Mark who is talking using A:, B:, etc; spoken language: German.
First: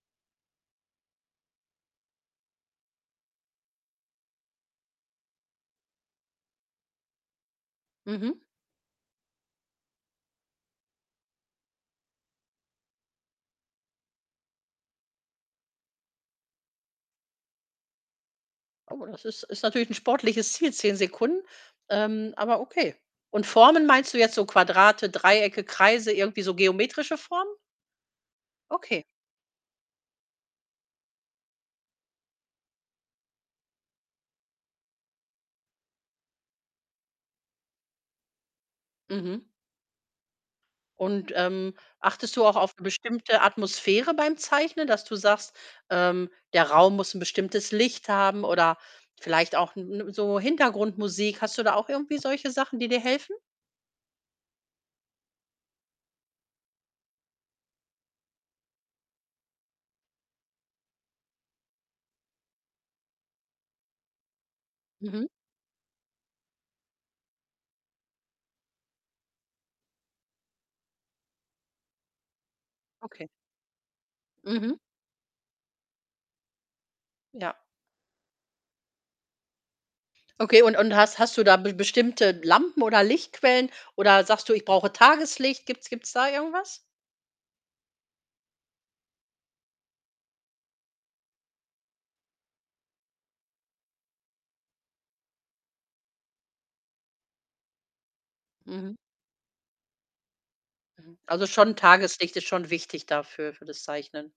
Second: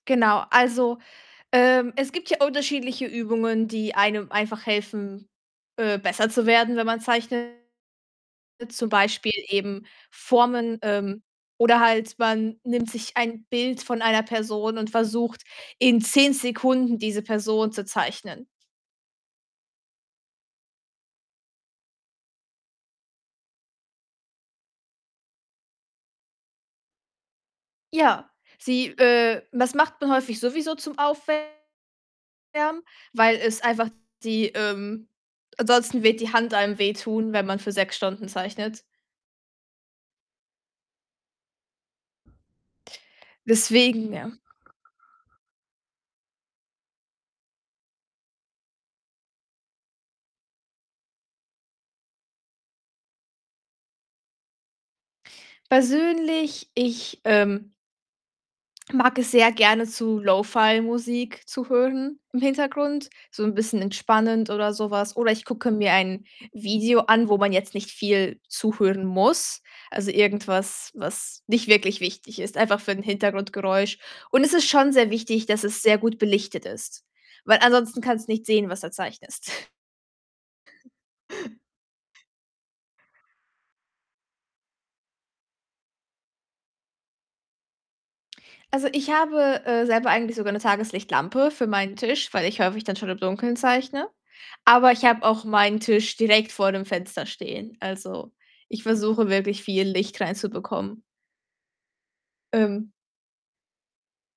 A: Genau, also, ähm, es gibt ja unterschiedliche Übungen, die einem einfach helfen, äh, besser zu werden, wenn man zeichnet,
B: Mhm.
A: zum Beispiel eben Formen, ähm, oder halt man nimmt sich ein Bild von einer Person und versucht, in 10 Sekunden diese Person zu zeichnen.
B: Oh, das ist ist natürlich 'n sportliches Ziel, 10 Sekunden. Ähm, aber okay, und Formen meinst du jetzt so Quadrate, Dreiecke, Kreise, irgendwie so geometrische Formen?
A: Ja, sie,
B: Okay.
A: äh das macht man häufig sowieso zum Aufwärmen, weil es einfach die, ähm ansonsten wird die Hand einem wehtun, wenn man für 6 Stunden zeichnet.
B: Mhm. Und, ähm, achtest du auch auf 'ne bestimmte
A: Deswegen
B: Atmosphäre
A: ja.
B: beim Zeichnen, dass du sagst, ähm, der Raum muss 'n bestimmtes Licht haben oder vielleicht auch, 'n 'ne so Hintergrundmusik, hast du da auch irgendwie solche Sachen, die dir helfen?
A: Persönlich, ich, ähm mag es sehr gerne, zu Lo-Fi-Musik zu hören im Hintergrund, so 'n bisschen entspannend oder so was.
B: Mhm.
A: Oder ich gucke mir ein Video an, wo man jetzt nicht viel zuhören muss. Also irgendwas, was nicht wirklich wichtig ist, einfach für 'n
B: Okay.
A: Hintergrundgeräusch und es ist
B: Mhm.
A: schon sehr wichtig, dass es sehr gut belichtet ist,
B: Ja.
A: weil ansonsten kannst du nicht sehen, was du zeichnest.
B: Okay, und und hast hast du da b bestimmte Lampen oder Lichtquellen, oder sagst du: „Ich brauche Tageslicht“, gibt‘s gibt‘s da irgendwas?
A: Also, ich habe, äh, selber eigentlich sogar 'ne Tageslichtlampe für meinen Tisch, weil ich häufig dann schon im Dunkeln zeichne, aber ich habe auch meinen Tisch direkt vor dem Fenster stehen. Also, ich
B: Mhm.
A: versuche wirklich viel Licht reinzubekommen.
B: Also, schon Tageslicht ist schon
A: Ähm
B: wichtig dafür, für das Zeichnen.